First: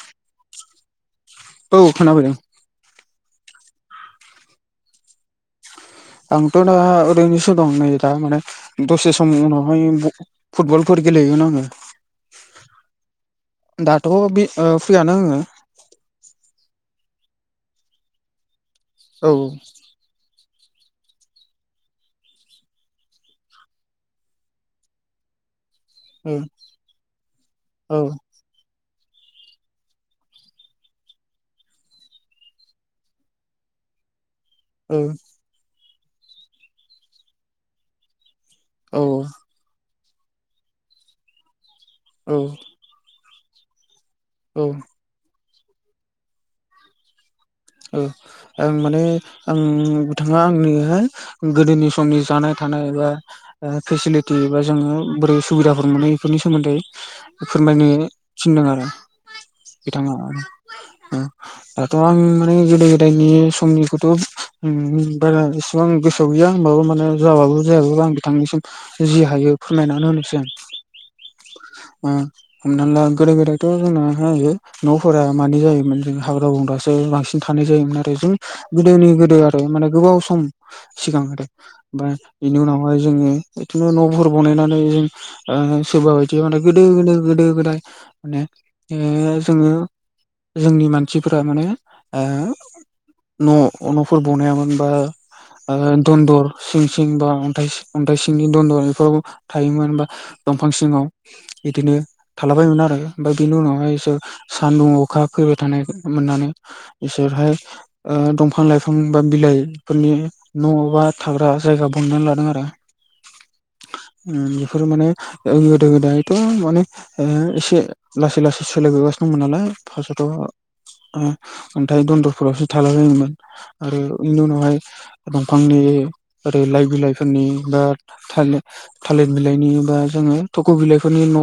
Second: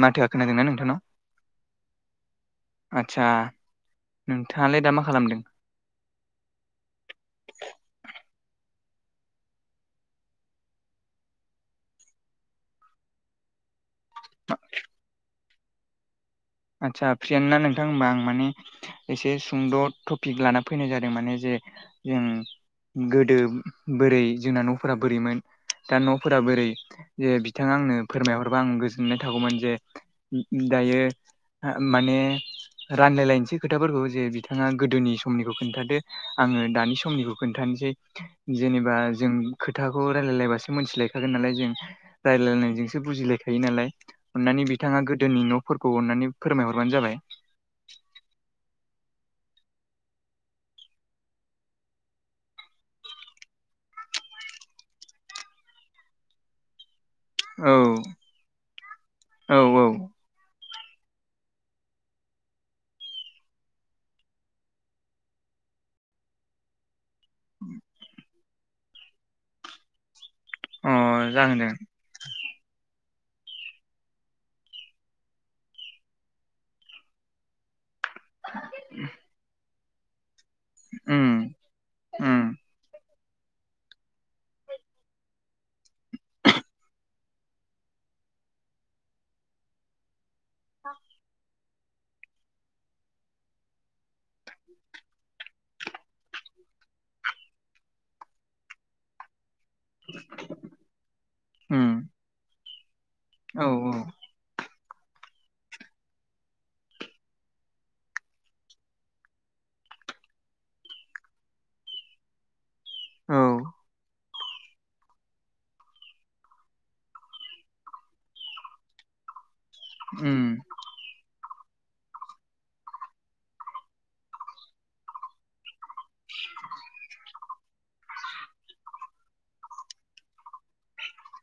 माथोआ खोनादोंना नोंथांनाव? औ खोनाफैदों आदसा नोंथाङालाय दा मा खालामदों? आंथ' दा ओरैनोसो दं नै दा माने दसे समनि उनावहाय ब फुटबलफोर गेलेहैगोन आङो। दाथ' बे ओ फ्रियानो आङो आदसा फ्रिआनो ना नोंथां होनबा आं माने औ एसे सुंद' थ पिक लाना फैनाय जादों माने जे जों गोदो बोरै जोंना न'फोरा बोरैमोन दा औ न'फोरा बोरै जे बिथाङा आंनो औ फोरमायहरबा आं गोज जोनाय थागौमोन जे दायो हा माने रानलायलायनोसै खोथाफोरखौ जे बिथाङा गोदोनि समनिखौ खोन्थादो आङो दानि समनिखौ खोन्थानोसै जेनेबा औ जों खोथाखौ रायजलायलायबासो मिथिलायखागोन नालाय जों औ रायलायनायजोंसो बुजिलायखायो नालाय अननानै औ बिथाङा गोदोनि न'फोरखौ अननानै फोरमायहरबानो जाबाय ओ आं माने आं बिथाङा आंनोहाय गोदोनि समनि जानाय थानाय बा ओ फेसिलिटि एबा जोङो बोरै सुबिदाफोर मोनो बेफोरनि सोमोन्दै औ फोरमायनो थिनदों आरो औ औ बिथाङा ओ उम दाथ' आं गोदो गोदायनि समनिखौथ' ओम बारा एसेबां गोसोआव गैया होमबाबो माने जाबाबो जायाबो आं बिथांनिसिम जि हायो फोरमायनानै होनोसै आं अ जागोन दे उम हमनानैला गोदो गोदायथ' जोंना होयो न'फोरा मानि जायोमोन जों हाग्रा बंग्रासो बांसिन थानाय जायोमोन आरो जों गोदोनि गोदो आरो माने गोबाव सम सिगां उम आरो ओमफ्राय उम बेनि उनावहाय जोङो बिदिनो न'फोर बनायनानै जों ओ सोरबा बायदि माने गोदो गोदो गोदो गोदाय माने ओ जोङो जोंनि मानसिफोरा माने ओ न' न'फोर बनायामोन बा दन्दर सिं सिं बा अन्थाय अन्थाइ सिंनि दन्दर बेफोरावबो थायोमोन बा दंफां सिङाव उम बिदिनो थालाबायोमोन आरो ओमफ्राय बिनि औ उनावहाय बिसोर सानदुं अखा फैबाय थानाय मोननानै बिसोरहाय ओ दंफां लाइफां बा बिलाइफोरनि न'बा थाग्रा जायगा बुंनानै लादों आरो औ ओ बेफोर माने गोदो गोदायथ' माने एसे लासै लासै सोलायबोगासिनो दंमोन नालाय उम फार्स्टआवथ' अन्थाइ दन्दरफोरावसो थाला बायोमोन आरो बेनि उनावहाय दंफांनि ओरै लाइ बिलाइफोरनि बा थालिर थालिर बिलाइनि बा जोङो थख' बिलाइफोरनि न'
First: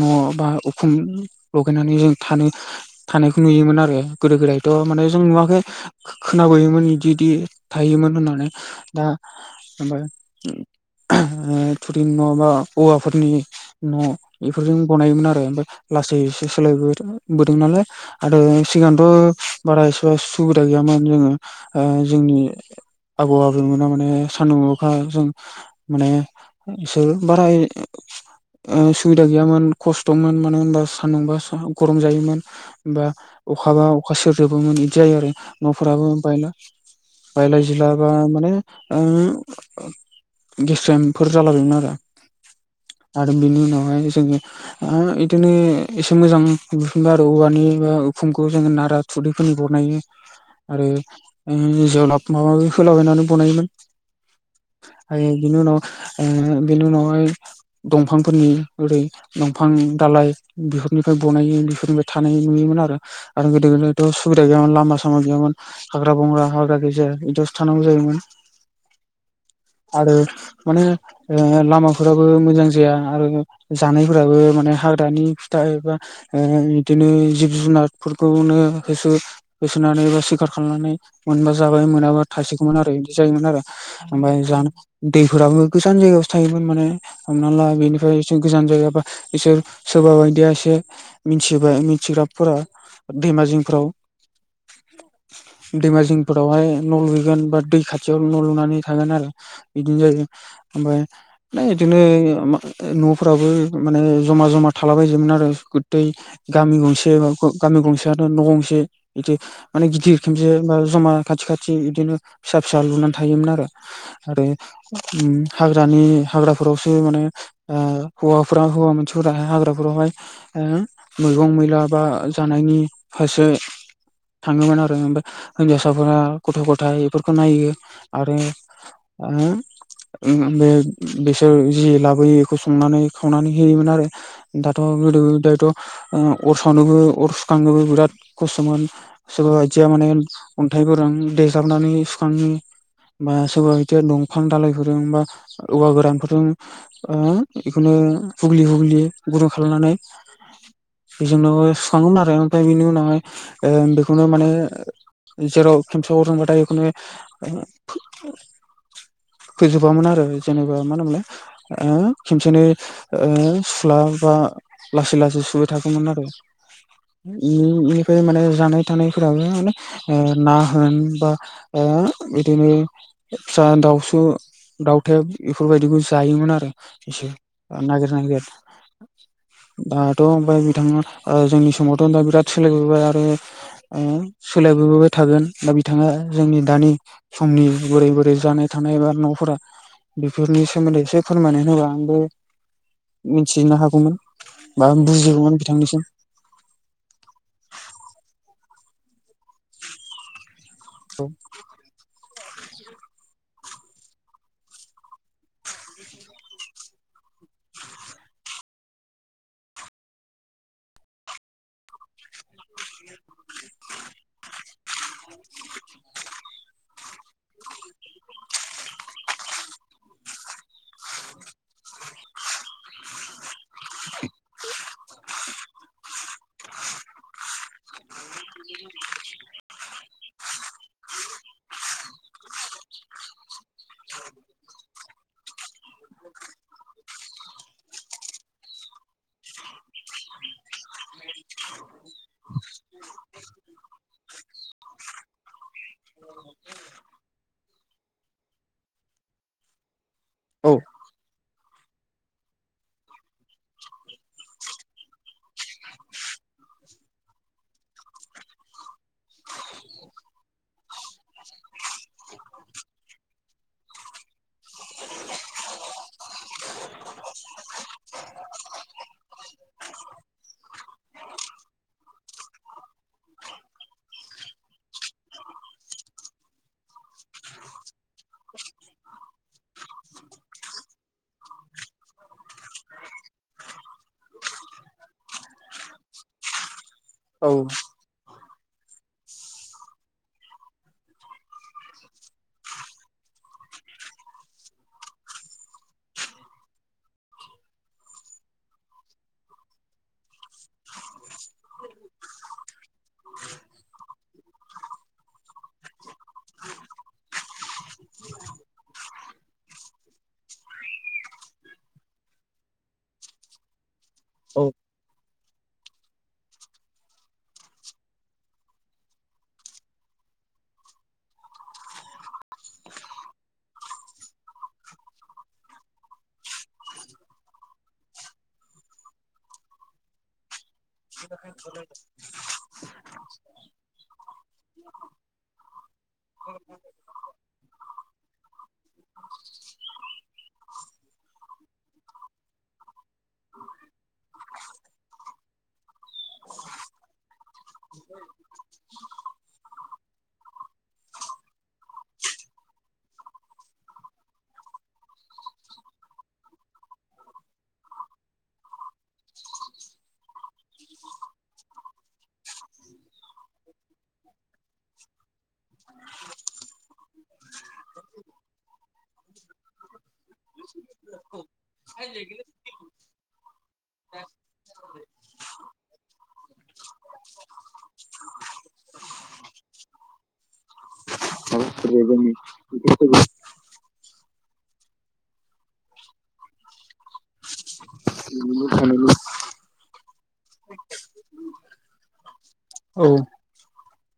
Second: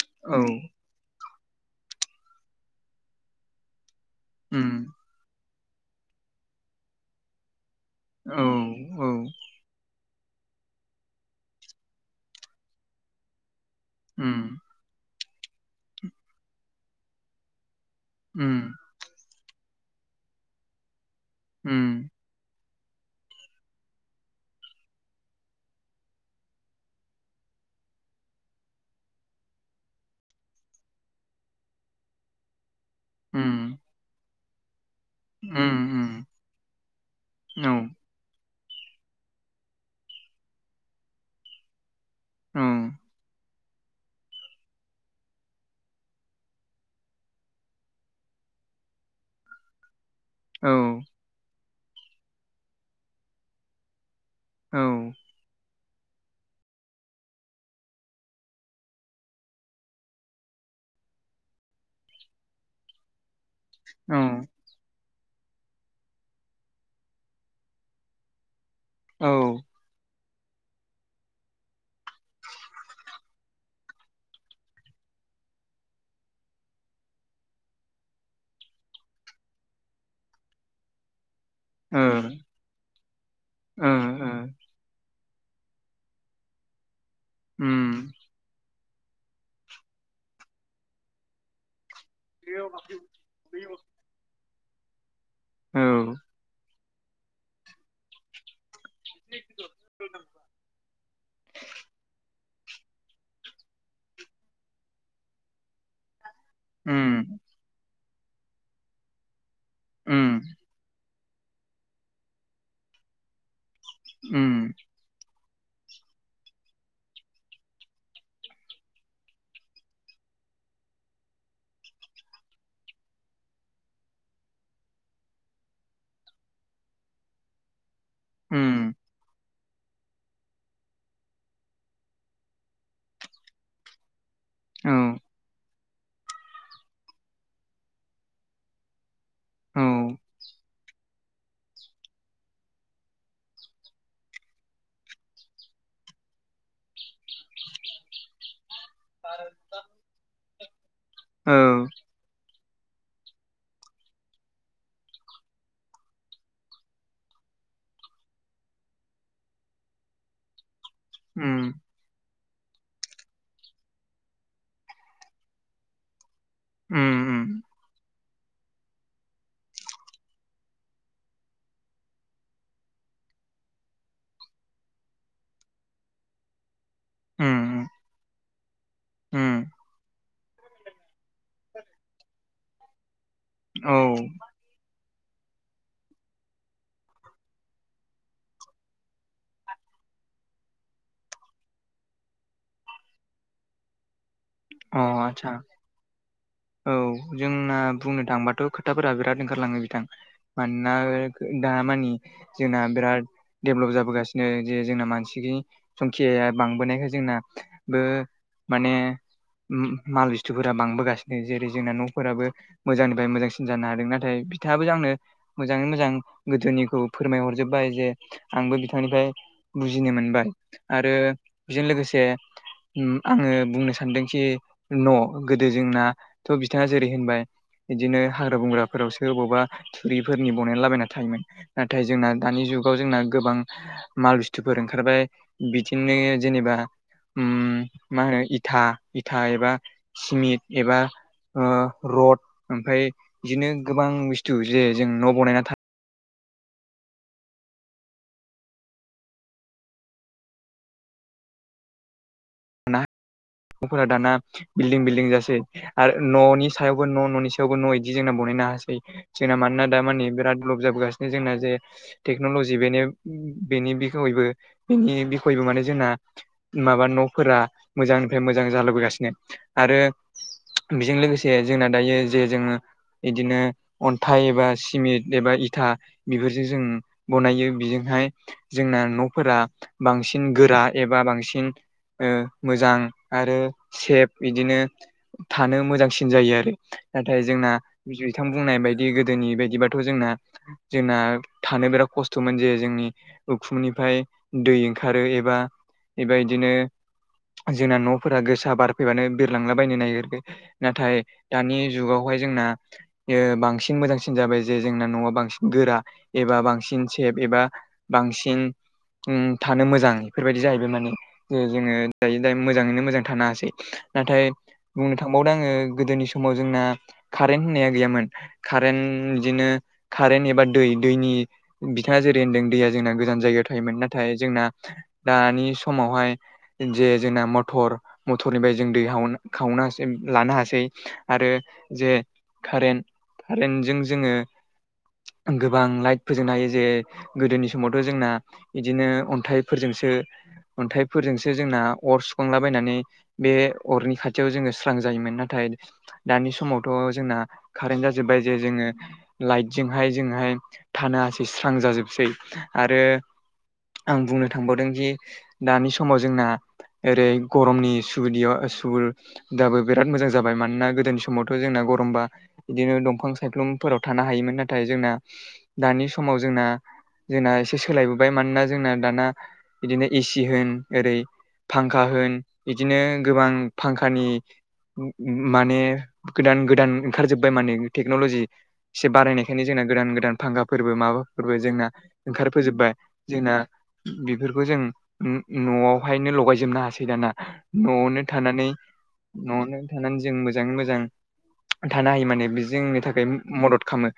न' औ बा खुम लगायनानै जों थानो थानायखौ नुयोमोन आरो गोदो गोदायथ' उम माने जों नुवाखै खोनाबोयोमोन बिदिदि थायोमोन औ होननानै दा औ ओमफाय थुरिनि न' बा औवाफोरनि न' उम बेफोरजों बनायोमोन आरो ओमफ्राय लासै सोलायबोदों नालाय आरो उम सिगां बो बारा एसेबा सुबिदा गैयामोन जोङो उम जोंनि आबौ आबैमोना माने सान्दुं अखाजों माने इसोर बाराय सुबिदा गैयामोन खस्थ'मोन मानो होनबा सान्दुंबा गरम जायोमोन हबा उम अखाबा अखा सेरजोबोमोन बिदि जायो आरो न'फोराबो उम बायला बायला जिला मा माने गेस्रमफोर जालाबायमोन आरो उम आरो बिनि उनावहाय जोङो बिदिनो एसे मोजां बिफुनबाय आरो औवानि बा फुंखौ जोङो नारा थुरिफोरनि बनायो औ आरो जोलाब माबा माबि होलाबायनानै बनायोमोन आरो बेनि उनाव बेनि उनावहाय दंफांफोरनि ओरै दंफां दालाइ बेफोरनिफ्राय बनायो बेफोरनिफ्राय थानाय नुयोमोन आरो आरो गोदो औ गोदायथ' सुबिदा गैयामोन लामा सा मा गैयामोन हाग्रा बंग्रा हाग्रा गेजेर बिदि थानांगौ जायोमोन औ ओ आरो माने लामाफोराबो मोजां जाया आरो जानायफोराबो माने हाग्रानि फिथाय एबा बिदिनो जिब जुनार फोरखौनो होसो होसोनानै बा सिखार खालामनानै मोनबा जाबाय मोनाबा थासिगौमोन आरो बिदि जायोमोन आरो ओ ओमफ्राय जा दैफोराबो गोजान जायगायावसो थायोमोन माने हमना ला बेनिफ्राय बि गोजान जायगा बिसोर सोरबा बायदिया एसे मिथिबाय मिथिग्राफोरा दैमा उम जिंफ्राव औ दैमा उम जिंफोरावहाय न' लुगोन बा दै खाथियाव न' लुनानै थागोन आरो बिदिनो जायो ओमफाय बिदिनो न'फोराबो माने जमा जमा थालाबायजोमोन आरो दै गामि गंसे गामि गंसेआथ' न' गंसे बिदि माने गिदिर उम खबसे बा जमा खाथि खाथि बिदिनो फिसा फिसा लुनानै थायोमोन आरो आरो उम हाग्रानि हाग्राफोरावसो माने हौवाफोरा हौवा मानसिफोरा हाग्राफोरावहाय मैगं मैला बा जानायनि फारसे थाङोमोन आरो ओमफाय हिनजावसाफोरा गथ' गथाइ बेफोरखौ नायो आरो उम ओ उम बिसोर जि लाबोयो बेखौ संनानै खावनानै होयोमोन आरो दाथ' औ गोदो गोदायथ' अर सावनोबो अर सुखांनोबो बिराद खस्थ'मोन सोरबा औ बायदिया माने अन्थाइ गोरां देेजाबनानै सुखांनि बा सोरबा बिदि दंफां दालाइफोरजों बा औवा गोरानफोरजों उम बेखौनो हुग्लि हुग्लि गदुं खालामनानै औ बेजोंनोआव आरो ओमफ्राय बिनि उनावहाय ओं बेखौनो माने जेराव खमसेयाव रोंबाथाय एखुनो फोजोबामोन आरो जेनेबा मा उम होनोमोनलाय ओ खेबसोनो ओ सुला बा लासै लासै सुबाय थागौमोन आरो उम निफ्राय माने जानाय थानायफोराबो माने ओ ना होन बा ओ बिदिनो फिसा दाउसु दाउथेब बेफोरबायदिखौ जायोमोन आरो इसे उम नागिर नागिर उम दाथ' ओमफ्राय बिथाङा ओ जोंनि समावथ' दा बिराद सोलायबोबाय आरो औ ओ सोलायबोबाय थागोन दा बिथाङा जोंनि दानि समनि बोरै बोरै जानाय थानाय बा न'फोरा बेफोरनि सोमोन्दै एसे फोरमायनानै होबा आंबो मिथिनो हागौमोन अ माबा आदसा बुजिगौमोन बिथांनिसिम औ जोंना बुंनो थाङोबाथ' खोथाफोरा बिराद ओंखारलाङो बिथां मानोना औ दा मानि जोंना बिराद देभेलप जाबोगासिनो जे जोंना मानसि संखियाया बांबोनायखाय जोंनाबो माने माल बस्थुफोरा बांबोगासिनो जेरै जोंना न'फोराबो मोजांनिफ्राय मोजांसिन जानो हादों नाथाय बिथाङाबो आंनो मोजाङै मोजां गोदोनिखौ फोरमायहरजोब्बाय जे आंबो बिथांनिफ्राय बुजिनो मोनबाय आरो बेजों लोगोसे उम आङो बुंनो सानदोंखि न' गोदो जोंना थ' बिथाङा जेरै होनबाय बिदिनो हाग्रा बंग्राफोरावसो बबावबा थुरिफोरनि बनायना लाबायना थायोमोन नाथाय जोंना दानि जुगाव जोंना गोबां माल बुस्थुफोर ओंखारबाय बिदिनो जेनेबा उम मा होनो इथा इथा एबा सिमिट एबा ओ रड ओमफ्राय बिदिनो गोबां बुस्थु जे जों न' बनायना था [inaudible] औ ना न'फोरा दाना बिल्डिं बिल्डिं जासै आरो न'नि सायावबो न' न'नि सायावबो न' बिदि जोंना बनायनो हासै जोंना मानोना दा मानि‌ बिराद डेभेलप जाबोगासिनो जोंना जे टेक्न'लजि बेनो बेनि बिखयैबो बेनि बिखयैबो माने जोंना माबा न' फोरा मोजांनिफ्राय मोजां जालोबोगासिनो आरो बेजों लोगोसे जोंना दायो जे जोङो बिदिनो अन्थाइ एबा सिमिट एबा इथा बेफोरजों जों बनायो बेजोंहाय जोंना न'फोरा बांसिन गोरा एबा बांसिन ओ मोजां आरो सेफ बिदिनो थानो मोजांसिन जायो आरो नाथाय औ जोंना बिथां बुंनाय बायदि गोदोनि बायदिबाथ' जोंना जोंना थानो बिराद खस्थ'मोन जे जोंनि उखुमनिफाय दै ओंखारो एबा बेबायदिनो जोंना न'फोरा गोसा बारफैबानो बिरलांला बायनो नागिरो नाथाय दानि जुगावहाय जोंना ओ बांसिन मोजांसिन जाबाय जे जोंना न'आ बांसिन गोरा एबा बांसिन सेब एबा बांसिन उम थानो मोजां बेफोरबायदि जाहैबाय माने जे जोङो दायो-दायो मोजाङैनो मोजां थानो हासै नाथाय औ बुंनो थांबावदों आङो गोदोनि समाव जोंना कारेन्ट होननाया गैयामोन कारेन्ट बिदिनो कारेन्ट एबा दै दैनि बिथाङा जेरै होनदों दैया जोंना गोजान जायगायाव थायोमोन नाथाय जोंना दानि समावहाय जे जोंना मथर मथरनिफ्राय जों दै हाव खावनासै लानो हासै आरो जे कारेन्ट कारेन्टजों जोङो गोबां लाइट फोजोंनो हायो जे गोदोनि समावथ' जोंना बिदिनो अन्थाइफोरजोंसो अन्थाइ फोरजोंसो जोंना अर सुखांलाबायनानै बे अरनि खाथियाव जोङो स्रां जायोमोन नाथाय दानि समावथ' जोंना कारेन्ट जाजोबबाय जे जोङो लाइटजोंहाय जोङोहाय थानो हासै स्रां जाजोबसै आरो आं बुंनो थांबावदों दि दानि समाव जोंना ओरै गरमनि सुबिदा सुर दाबो बिराद मोजां जाबाय मानोना गोदोनि समावथ' जोंना गरमबा बिदिनो दंफां सायख्लुमफोराव थानो हायोमोन नाथाय जोंना दानि समाव जोंना जोंना एसे सोलायबोबाय मानोना जोंना दाना बिदिनो एसि होन ओरै फांखा होन बिदिनो गोबां फांखानि माने गोदान गोदान ओंखारजोबबाय माने टेक्नलजि। एसे बारायनायखायनो जोंना गोदान गोदान फांखाफोरबो माबाफोरबो जोंना ओंखार फोजोबबाय जोंना बेफोरखौ जों न'आवहायनो लगायजोबनो हासै दाना न'आवनो थानानै न'आवनो थानानै जों मोजाङै मोजां थानो हायो माने बे जोंनि थाखाय मदद खामो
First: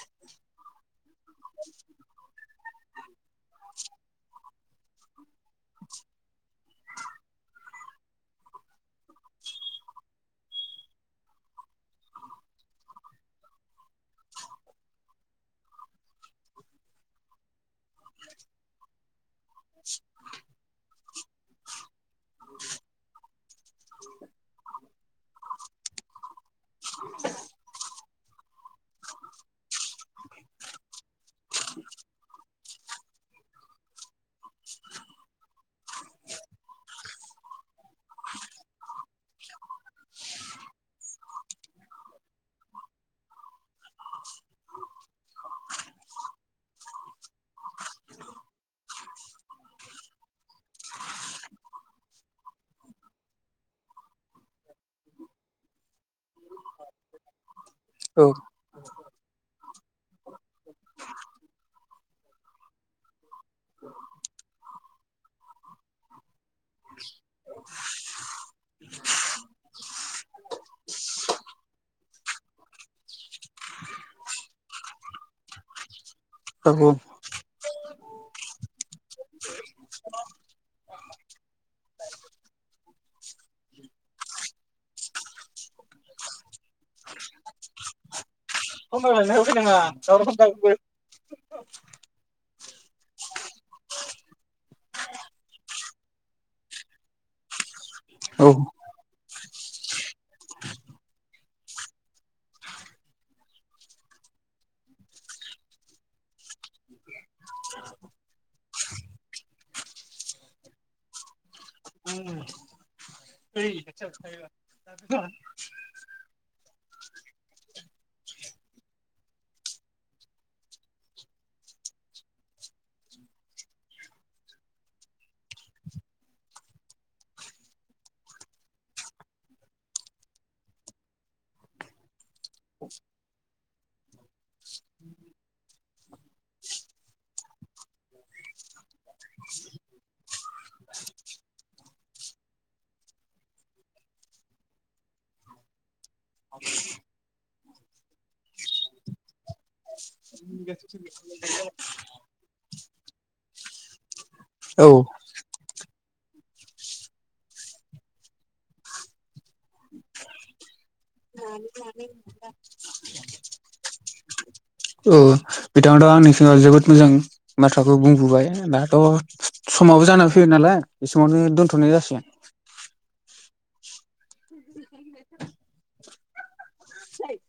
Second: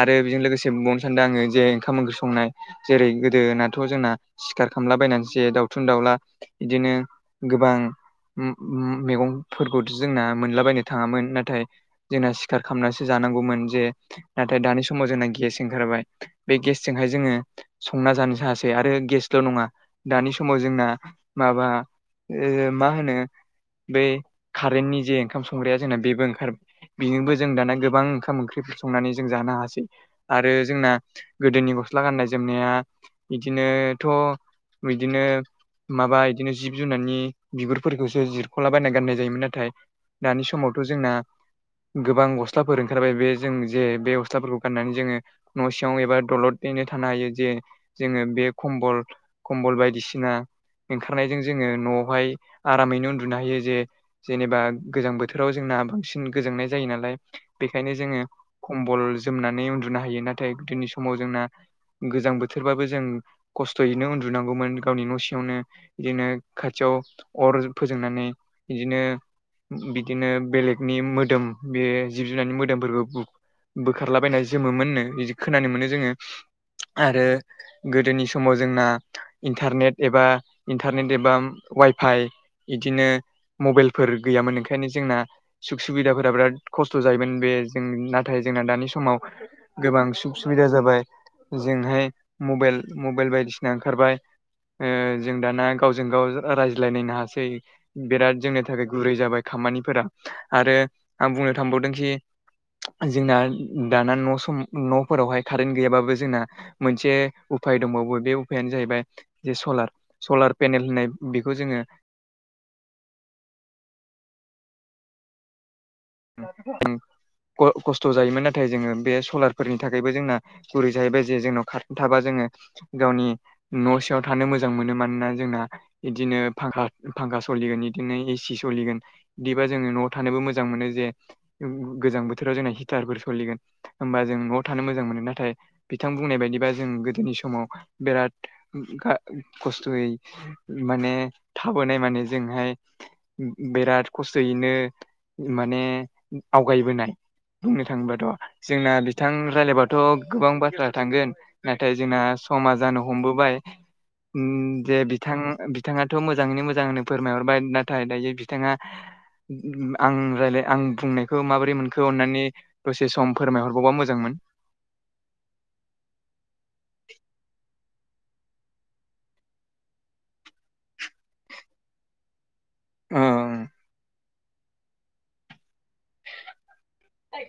आरो बेजों लोगोसे बुंबावनो सानदों आङो जे ओंखाम ओंख्रि संनाय जेरै गोदोनाथ' जोंना सिखार खामलाबायनानैसो दाउ थुन दावला बिदिनो गोबां मैगंफोरखौथ' जोंना मोनलाबायनो थाङामोन नाथाय जोंना सिखार खामनासो जानांगौमोन जे नाथाय दानि समाव जोंना गेस ओंखारबाय बे गेसजोंहाय जोङो संना जानो हासै आरो गेसल' नङा दानि समाव जोंना माबा ओ मा होनो बै कारेन्टनि जे ओंखाम संग्राया जोंना बेबो ओंखार बेजोंबो जों दाना गोबां ओंखाम ओंख्रिफोर संनानै जों जानो हासै। आरो जोंना गोदोनि गस्ला गाननाय जोमनाया इदिनोथ' बिदिनो माबा इदिनो जिब जुनारनि बिगुरफोरखौसो जिरख'लाबायना गाननाय जायोमोन नाथाय दानि समावथ' जोंना गोबां गस्लाफोर ओंखारबाय बे जों जे बे गस्लाफोरखौ गाननानै जोङो न' सिङाव एबा दलदयैनो थानो हायो जे जोङो बे खम्बल खम्बल बाय दिसिना ओंखारनायजों जोङो न'आवहाय आरामैनो उन्दुनो हायो जे जेनेबा गोजां बोथोराव जोंना बांसिन गोजांनाय जायो नालाय बेखायनो जोङो औ खम्बल जोमनानै उन्दुनो हायो नाथाय गोदोनि समाव जोंना गोजां बोथोरबाबो जों खस्थ'यैनो उन्दुनांगौमोन। गावनि न' सिङावनो बिदिनो खाथियाव अर फोजोंनानै बिदिनो बिदिनो बेलेगनि मोदोम बे जिब जुनारनि मोदोमफोरखौ बोखारलाबायना जोमोमोननो बिदि खोनानो मोनो जोङो। [unintelligible] आरो गोदोनि समाव जोंना इन्टारनेट एबा इन्टारनेट एबा वाइफाइ बिदिनो मबाइलफोर गैयामोन ओंखायनो जोंना सुख सुबिदाफोरा बिराद खस्थ' जायोमोन बे जों नाथाय जोंना दानि समाव गोबां सुख सुबिदा जाबाय। जोंहाय मबाइल मबाइल बायदिसिना ओंखारबाय ओ जों दाना गावजों गाव रायज्लायनायनो हासै बिराद जोंनि थाखाय गुरै जाबाय खामानिफोरा आरो आं बुंनो थांबावदोंखि जोंना दाना न' सम न'फोरावहाय कारेन्ट गैयाबाबो जोंना मोनसे उफाय दंबावो बे उफायानो जाहैबाय जे सलार सलार पेनेल होननाय बेखौ जोङो [unintelligible] [unintelligible] ख' खस्थ' जायोमोन नाथाय जोङो बे सलारफोरनि थाखायबो जोंना गुरै जाहैबाय जे जोंनाव कारेन्ट थाबा जोङो गावनि न' सिङाव थानो मोजां मोनो मानोना जोंना बिदिनो फांखा फांखा सोलिगोन बिदिनो एसि सोलिगोन। बिदिबा जोङो न'आव थानोबो मोजां मोनो जे गोजां बोथोराव जोंना हिटारफोर सोलिगोन। होमबा जों न'आव थानो मोजां मोनो नाथाय बिथां बुंनाय बायदिबा जों गोदोनि समाव बिराद खस्थ'यै माने थाबोनाय माने जोंहाय बेराद खस्थ'यैनो म आवगायबोनाय बुंनो थाङोबाथ' जोंना बिथां रायायब थ' गोबां बाथ्रा थांगोन नाथाय जोंना समा जानो हमबोबाय औ जे बिथ बिथाङाथ' मोजाङैनो मोजांनो फोरमायहरबाय नाथाय दायो बिथाङा आं राय्लाय आं बुंनायखौ माबोरै मोनखो अन्नानै दसे सम फोरमायहरबावबा मोजांमोन औ बिथाङथ' आंनिसिाव जोबोद मोजां बाथ्राखौ बुंबोबाय दाथ' समावबो जाना फैयो नालाय बे समावनो दोन्थ'नाय जासिगोन अ [unintelligible] आ